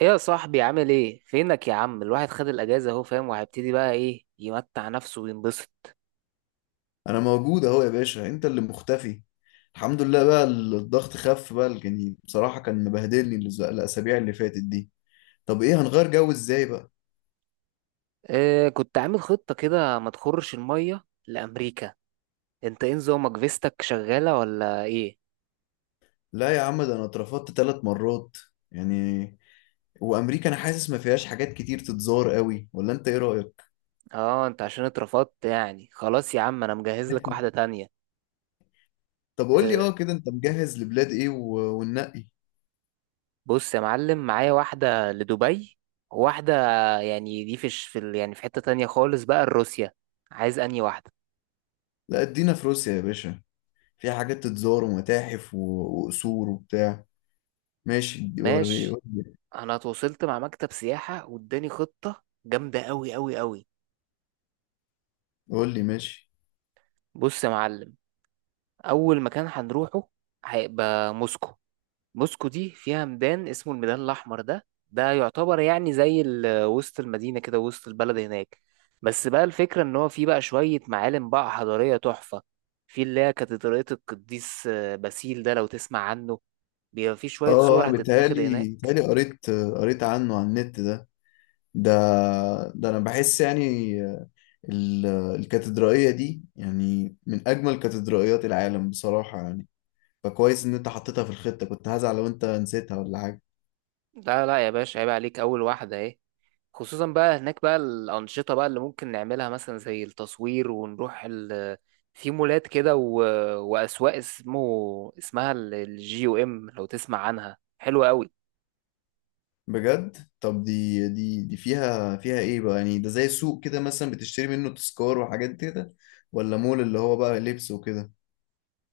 ايه يا صاحبي، عامل ايه؟ فينك يا عم؟ الواحد خد الاجازه اهو، فاهم؟ وهيبتدي بقى ايه؟ يمتع نفسه وينبسط. انا موجود اهو يا باشا، انت اللي مختفي. الحمد لله بقى الضغط خف بقى، يعني بصراحة كان مبهدلني الاسابيع اللي فاتت دي. طب ايه هنغير جو ازاي بقى؟ إيه، كنت عامل خطه كده ما تخرش الميه لامريكا. انت ايه نظامك؟ فيستك شغاله ولا ايه؟ لا يا عم، ده انا اترفضت 3 مرات يعني. وامريكا انا حاسس ما فيهاش حاجات كتير تتزار قوي، ولا انت ايه رأيك؟ اه انت عشان اترفضت يعني خلاص. يا عم انا مجهز لك واحده تانية. طب قول لي إيه. اه كده انت مجهز لبلاد ايه وننقي. بص يا معلم، معايا واحده لدبي وواحده، يعني دي في الش- في ال- يعني في حته تانية خالص بقى، لروسيا. عايز انهي واحده؟ لا ادينا في روسيا يا باشا، فيها حاجات تتزار ومتاحف وقصور وبتاع. ماشي، وري ماشي. قول لي. انا اتواصلت مع مكتب سياحة واداني خطة جامدة قوي قوي قوي. قول لي ماشي. بص يا معلم، اول مكان هنروحه هيبقى موسكو. موسكو دي فيها ميدان اسمه الميدان الاحمر، ده يعتبر يعني وسط المدينة كده، وسط البلد هناك. بس بقى الفكرة ان هو فيه بقى شوية معالم بقى حضارية تحفة. في اللي هي كاتدرائية القديس باسيل، ده لو تسمع عنه. بيبقى فيه شوية اه صور انا بيتهيألي هتتاخد هناك. بيتهيألي قريت عنه على النت ده. ده ده انا بحس يعني ال- الكاتدرائية دي يعني من اجمل كاتدرائيات العالم بصراحة يعني. فكويس ان انت حطيتها في الخطة، كنت هزعل لو انت نسيتها ولا حاجة. لا لا يا باشا، عيب عليك، اول واحدة اهي. خصوصا بقى هناك بقى الأنشطة بقى اللي ممكن نعملها، مثلا زي التصوير ونروح في مولات كده وأسواق اسمها الجي او ام، لو تسمع عنها، حلوة قوي. بجد؟ طب دي فيها ايه بقى؟ يعني ده زي سوق كده مثلا بتشتري منه تذكار وحاجات كده، ولا مول اللي هو بقى لبس وكده؟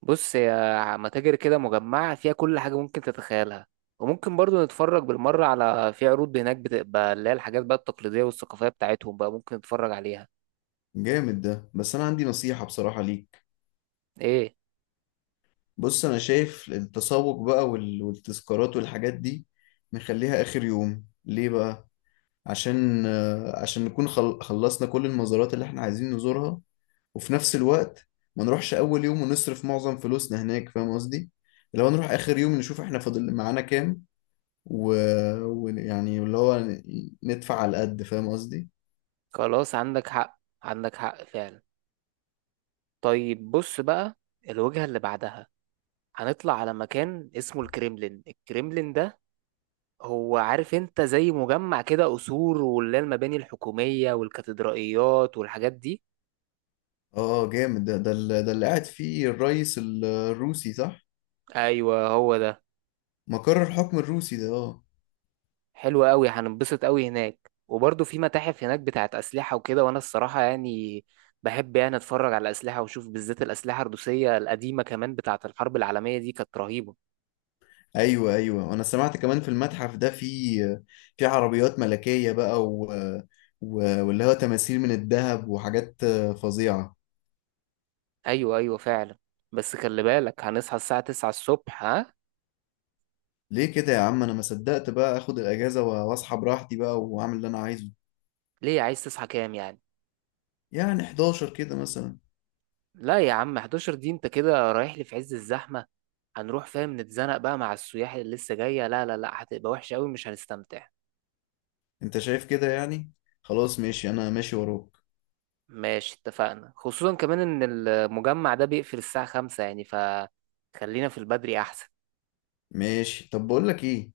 بص، هي متاجر كده مجمعة فيها كل حاجة ممكن تتخيلها. وممكن برضو نتفرج بالمرة على في عروض هناك، بتبقى اللي هي الحاجات بقى التقليدية والثقافية بتاعتهم بقى ممكن نتفرج عليها. جامد ده، بس انا عندي نصيحة بصراحة ليك. ايه؟ بص، انا شايف التسوق بقى والتذكارات والحاجات دي نخليها اخر يوم. ليه بقى؟ عشان عشان نكون خلصنا كل المزارات اللي احنا عايزين نزورها، وفي نفس الوقت ما نروحش اول يوم ونصرف معظم فلوسنا هناك، فاهم قصدي؟ لو نروح اخر يوم نشوف احنا فاضل معانا كام، ويعني ويعني اللي هو ندفع على قد، فاهم قصدي؟ خلاص، عندك حق عندك حق فعلا. طيب بص بقى، الوجهة اللي بعدها هنطلع على مكان اسمه الكريملين. الكريملين ده هو، عارف انت، زي مجمع كده قصور واللي هي المباني الحكومية والكاتدرائيات والحاجات دي. اه جامد ده اللي قاعد فيه الرئيس الروسي، صح؟ ايوه، هو ده. مقر الحكم الروسي ده، اه. حلو قوي، هننبسط قوي هناك. وبرضه في متاحف هناك بتاعت أسلحة وكده، وانا الصراحة يعني بحب يعني اتفرج على الأسلحة، واشوف بالذات الأسلحة الروسية القديمة، كمان بتاعت الحرب العالمية دي كانت رهيبة. ايوه، ايوه، انا سمعت كمان في المتحف ده في في عربيات ملكية بقى و... واللي هو تماثيل من الذهب وحاجات فظيعة. ايوه ايوه فعلا. بس خلي بالك، هنصحى الساعة 9 الصبح، ها؟ ليه كده يا عم؟ انا ما صدقت بقى اخد الاجازة واصحى براحتي بقى واعمل اللي انا عايزه. ليه؟ عايز تصحى كام يعني؟ يعني 11 كده مثلا. لا يا عم، 11 دي انت كده رايح لي في عز الزحمة. هنروح، فاهم، نتزنق بقى مع السياح اللي لسه جاية. لا لا لا، هتبقى وحشة قوي، مش هنستمتع. انت شايف كده يعني؟ خلاص ماشي، انا ماشي وراك. ماشي اتفقنا، خصوصا كمان ان المجمع ده بيقفل الساعة خمسة يعني، فخلينا في البدري احسن. ماشي، طب بقول لك ايه،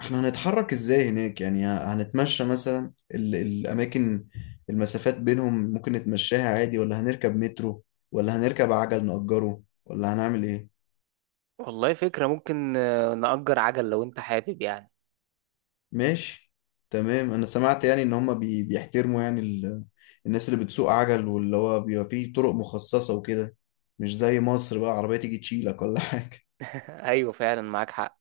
احنا هنتحرك ازاي هناك؟ يعني هنتمشى مثلا، الاماكن المسافات بينهم ممكن نتمشاها عادي، ولا هنركب مترو، ولا هنركب عجل نأجره، ولا هنعمل ايه؟ والله فكرة، ممكن نأجر عجل لو انت حابب يعني. ماشي. تمام، انا سمعت يعني ان هما بيحترموا يعني الناس اللي بتسوق عجل، واللي هو بيبقى فيه طرق مخصصة وكده، مش زي مصر بقى عربية تيجي تشيلك ولا حاجة. ايوه فعلا، معاك حق.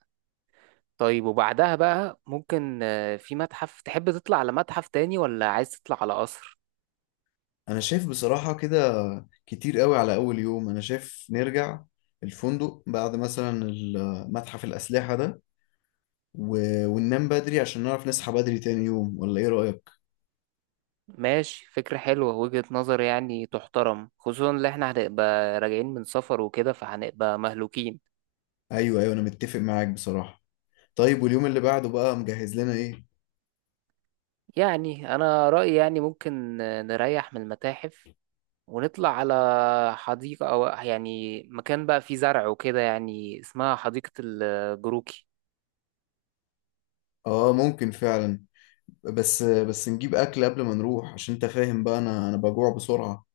طيب وبعدها بقى، ممكن في متحف تحب تطلع على متحف تاني، ولا عايز تطلع على قصر؟ انا شايف بصراحة كده كتير قوي على اول يوم. انا شايف نرجع الفندق بعد مثلا متحف الاسلحة ده و... وننام بدري عشان نعرف نصحى بدري تاني يوم، ولا ايه رأيك؟ ماشي، فكرة حلوة، وجهة نظر يعني تحترم، خصوصا ان احنا هنبقى راجعين من سفر وكده فهنبقى مهلوكين. ايوه، ايوه، انا متفق معاك بصراحة. طيب، واليوم اللي بعده بقى مجهز لنا ايه؟ يعني انا رأيي يعني ممكن نريح من المتاحف ونطلع على حديقة، او يعني مكان بقى فيه زرع وكده، يعني اسمها حديقة الجروكي. اه ممكن فعلا. بس نجيب اكل قبل ما نروح، عشان انت فاهم بقى، انا بجوع بسرعة.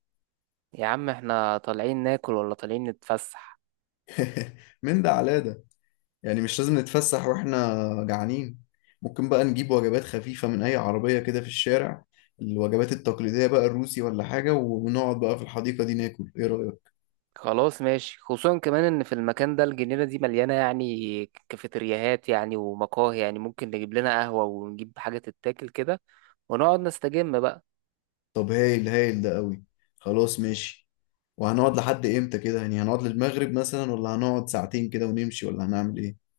يا عم، احنا طالعين ناكل ولا طالعين نتفسح؟ من ده على ده. يعني مش لازم نتفسح واحنا جعانين. ممكن بقى نجيب وجبات خفيفة من أي عربية كده في الشارع، الوجبات التقليدية بقى الروسي ولا حاجة، ونقعد بقى في الحديقة دي ناكل، إيه رأيك؟ خلاص ماشي، خصوصا كمان ان في المكان ده الجنينة دي مليانة يعني كافيترياهات يعني ومقاهي، يعني ممكن نجيب لنا قهوة ونجيب حاجة تتاكل كده ونقعد نستجم بقى. طب هايل، هايل ده قوي. خلاص ماشي. وهنقعد لحد إمتى كده؟ يعني هنقعد للمغرب مثلا، ولا هنقعد ساعتين كده ونمشي، ولا هنعمل إيه؟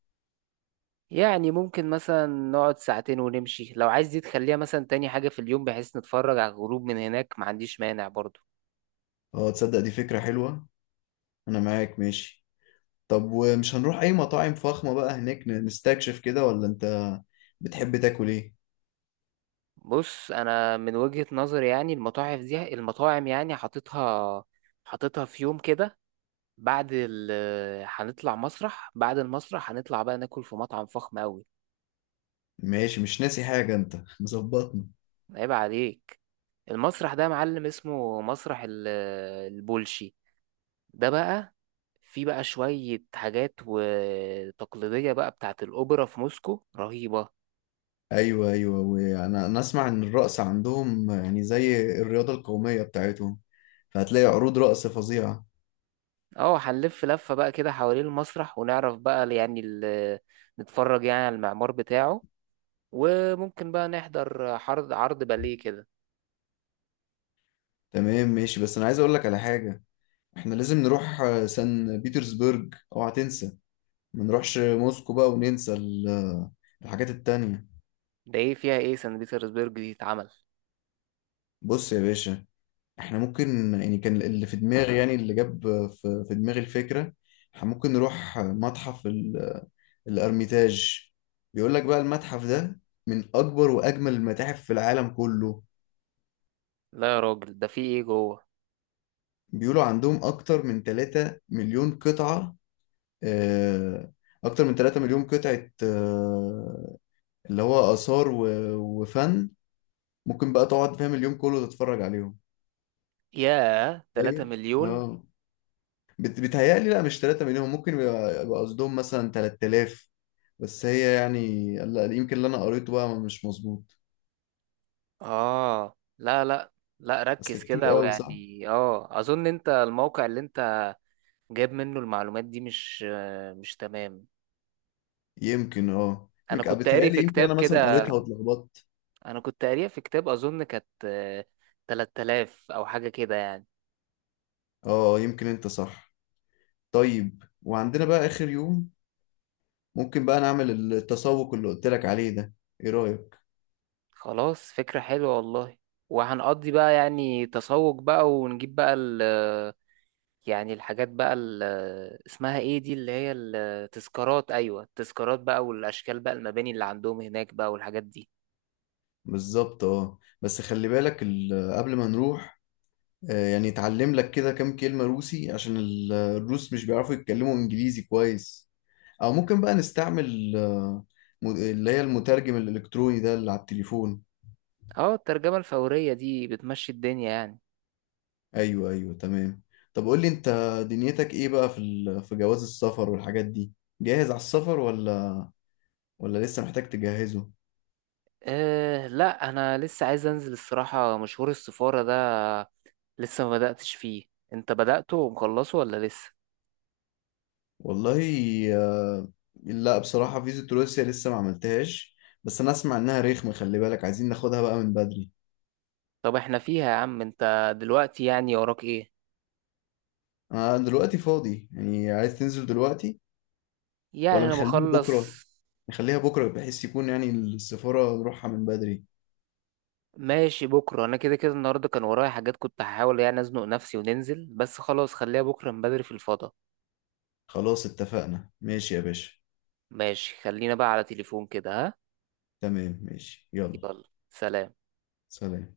يعني ممكن مثلا نقعد ساعتين ونمشي. لو عايز دي تخليها مثلا تاني حاجة في اليوم بحيث نتفرج على الغروب من هناك، ما عنديش مانع برضو. اه، تصدق دي فكرة حلوة. أنا معاك، ماشي. طب ومش هنروح أي مطاعم فخمة بقى هناك نستكشف كده، ولا أنت بتحب تاكل إيه؟ بص، أنا من وجهة نظري يعني، المطاعم يعني حاططها في يوم كده بعد ال هنطلع مسرح، بعد المسرح هنطلع بقى ناكل في مطعم فخم أوي. ماشي، مش ناسي حاجة أنت، مظبطني. عيب عليك. المسرح ده يا معلم، اسمه مسرح البولشي. ده بقى في بقى شوية حاجات وتقليدية بقى بتاعة الأوبرا في موسكو رهيبة. ايوه، ايوه، وانا انا اسمع ان الرقص عندهم يعني زي الرياضه القوميه بتاعتهم، فهتلاقي عروض رقص فظيعه. اه، هنلف لفة بقى كده حوالين المسرح، ونعرف بقى نتفرج يعني على المعمار بتاعه، وممكن بقى نحضر عرض باليه كده. تمام ماشي، بس انا عايز اقول لك على حاجه. احنا لازم نروح سان بيترسبرج، اوعى تنسى. ما نروحش موسكو بقى وننسى الحاجات التانية. ده ايه؟ فيها ايه سان بيترسبرج دي اتعمل؟ بص يا باشا، احنا ممكن يعني، كان اللي في دماغي، يعني اللي جاب في دماغي الفكره، احنا ممكن نروح متحف الارميتاج. بيقول لك بقى المتحف ده من اكبر واجمل المتاحف في العالم كله. لا يا راجل، ده في ايه جوه؟ بيقولوا عندهم أكتر من 3 مليون قطعة، آه، أكتر من 3 مليون قطعة، اللي هو آثار وفن، ممكن بقى تقعد فاهم اليوم كله تتفرج عليهم. ياه، 3 تخيل. مليون! اه بيتهيألي لا، مش 3 مليون، ممكن يبقى قصدهم مثلا 3000. بس هي يعني لا، يمكن اللي أنا قريته بقى مش مظبوط. اه لا لا لا، أصل ركز كتير كده. قوي صح؟ ويعني اه اظن انت الموقع اللي انت جاب منه المعلومات دي مش مش تمام. يمكن اه انا يمكن كنت قاري في بتهيألي، يمكن كتاب أنا مثلا كده. قريتها واتلخبطت. انا كنت قاريها في كتاب، اظن كانت 3000 او حاجة كده يعني. اه، يمكن أنت صح. طيب وعندنا بقى آخر يوم ممكن بقى نعمل التسوق اللي قلت لك عليه ده، ايه رأيك؟ خلاص، فكرة حلوة والله. وهنقضي بقى يعني تسوق بقى ونجيب بقى ال يعني الحاجات بقى اسمها ايه دي، اللي هي التذكارات، ايوه التذكارات بقى، والاشكال بقى المباني اللي عندهم هناك بقى والحاجات دي. بالظبط. اه بس خلي بالك، قبل ما نروح يعني اتعلم لك كده كام كلمة روسي، عشان الروس مش بيعرفوا يتكلموا انجليزي كويس. او ممكن بقى نستعمل اللي هي المترجم الالكتروني ده اللي على التليفون. اه، الترجمة الفورية دي بتمشي الدنيا يعني. ايوه، ايوه، تمام. طب قول لي انت، دنيتك ايه بقى في في جواز السفر والحاجات دي. جاهز على السفر، ولا لسه محتاج تجهزه؟ أه لا، انا لسه عايز انزل الصراحه مشوار السفاره ده، لسه ما بداتش فيه. انت بدأته ومخلصه ولا لسه؟ والله، آه، لا، بصراحة فيزة روسيا لسه ما عملتهاش، بس أنا أسمع إنها رخمة، خلي بالك عايزين ناخدها بقى من بدري. طب احنا فيها يا عم. انت دلوقتي يعني وراك ايه؟ أنا دلوقتي فاضي، يعني عايز تنزل دلوقتي يعني ولا انا نخليها بكرة؟ بخلص. نخليها بكرة بحيث يكون يعني السفارة نروحها من بدري. ماشي بكره، انا كده كده النهارده كان ورايا حاجات كنت هحاول يعني ازنق نفسي وننزل، بس خلاص خليها بكره من بدري في الفضاء. خلاص اتفقنا، ماشي يا باشا. ماشي، خلينا بقى على تليفون كده، ها؟ تمام ماشي، يلا. يلا، سلام. سلام.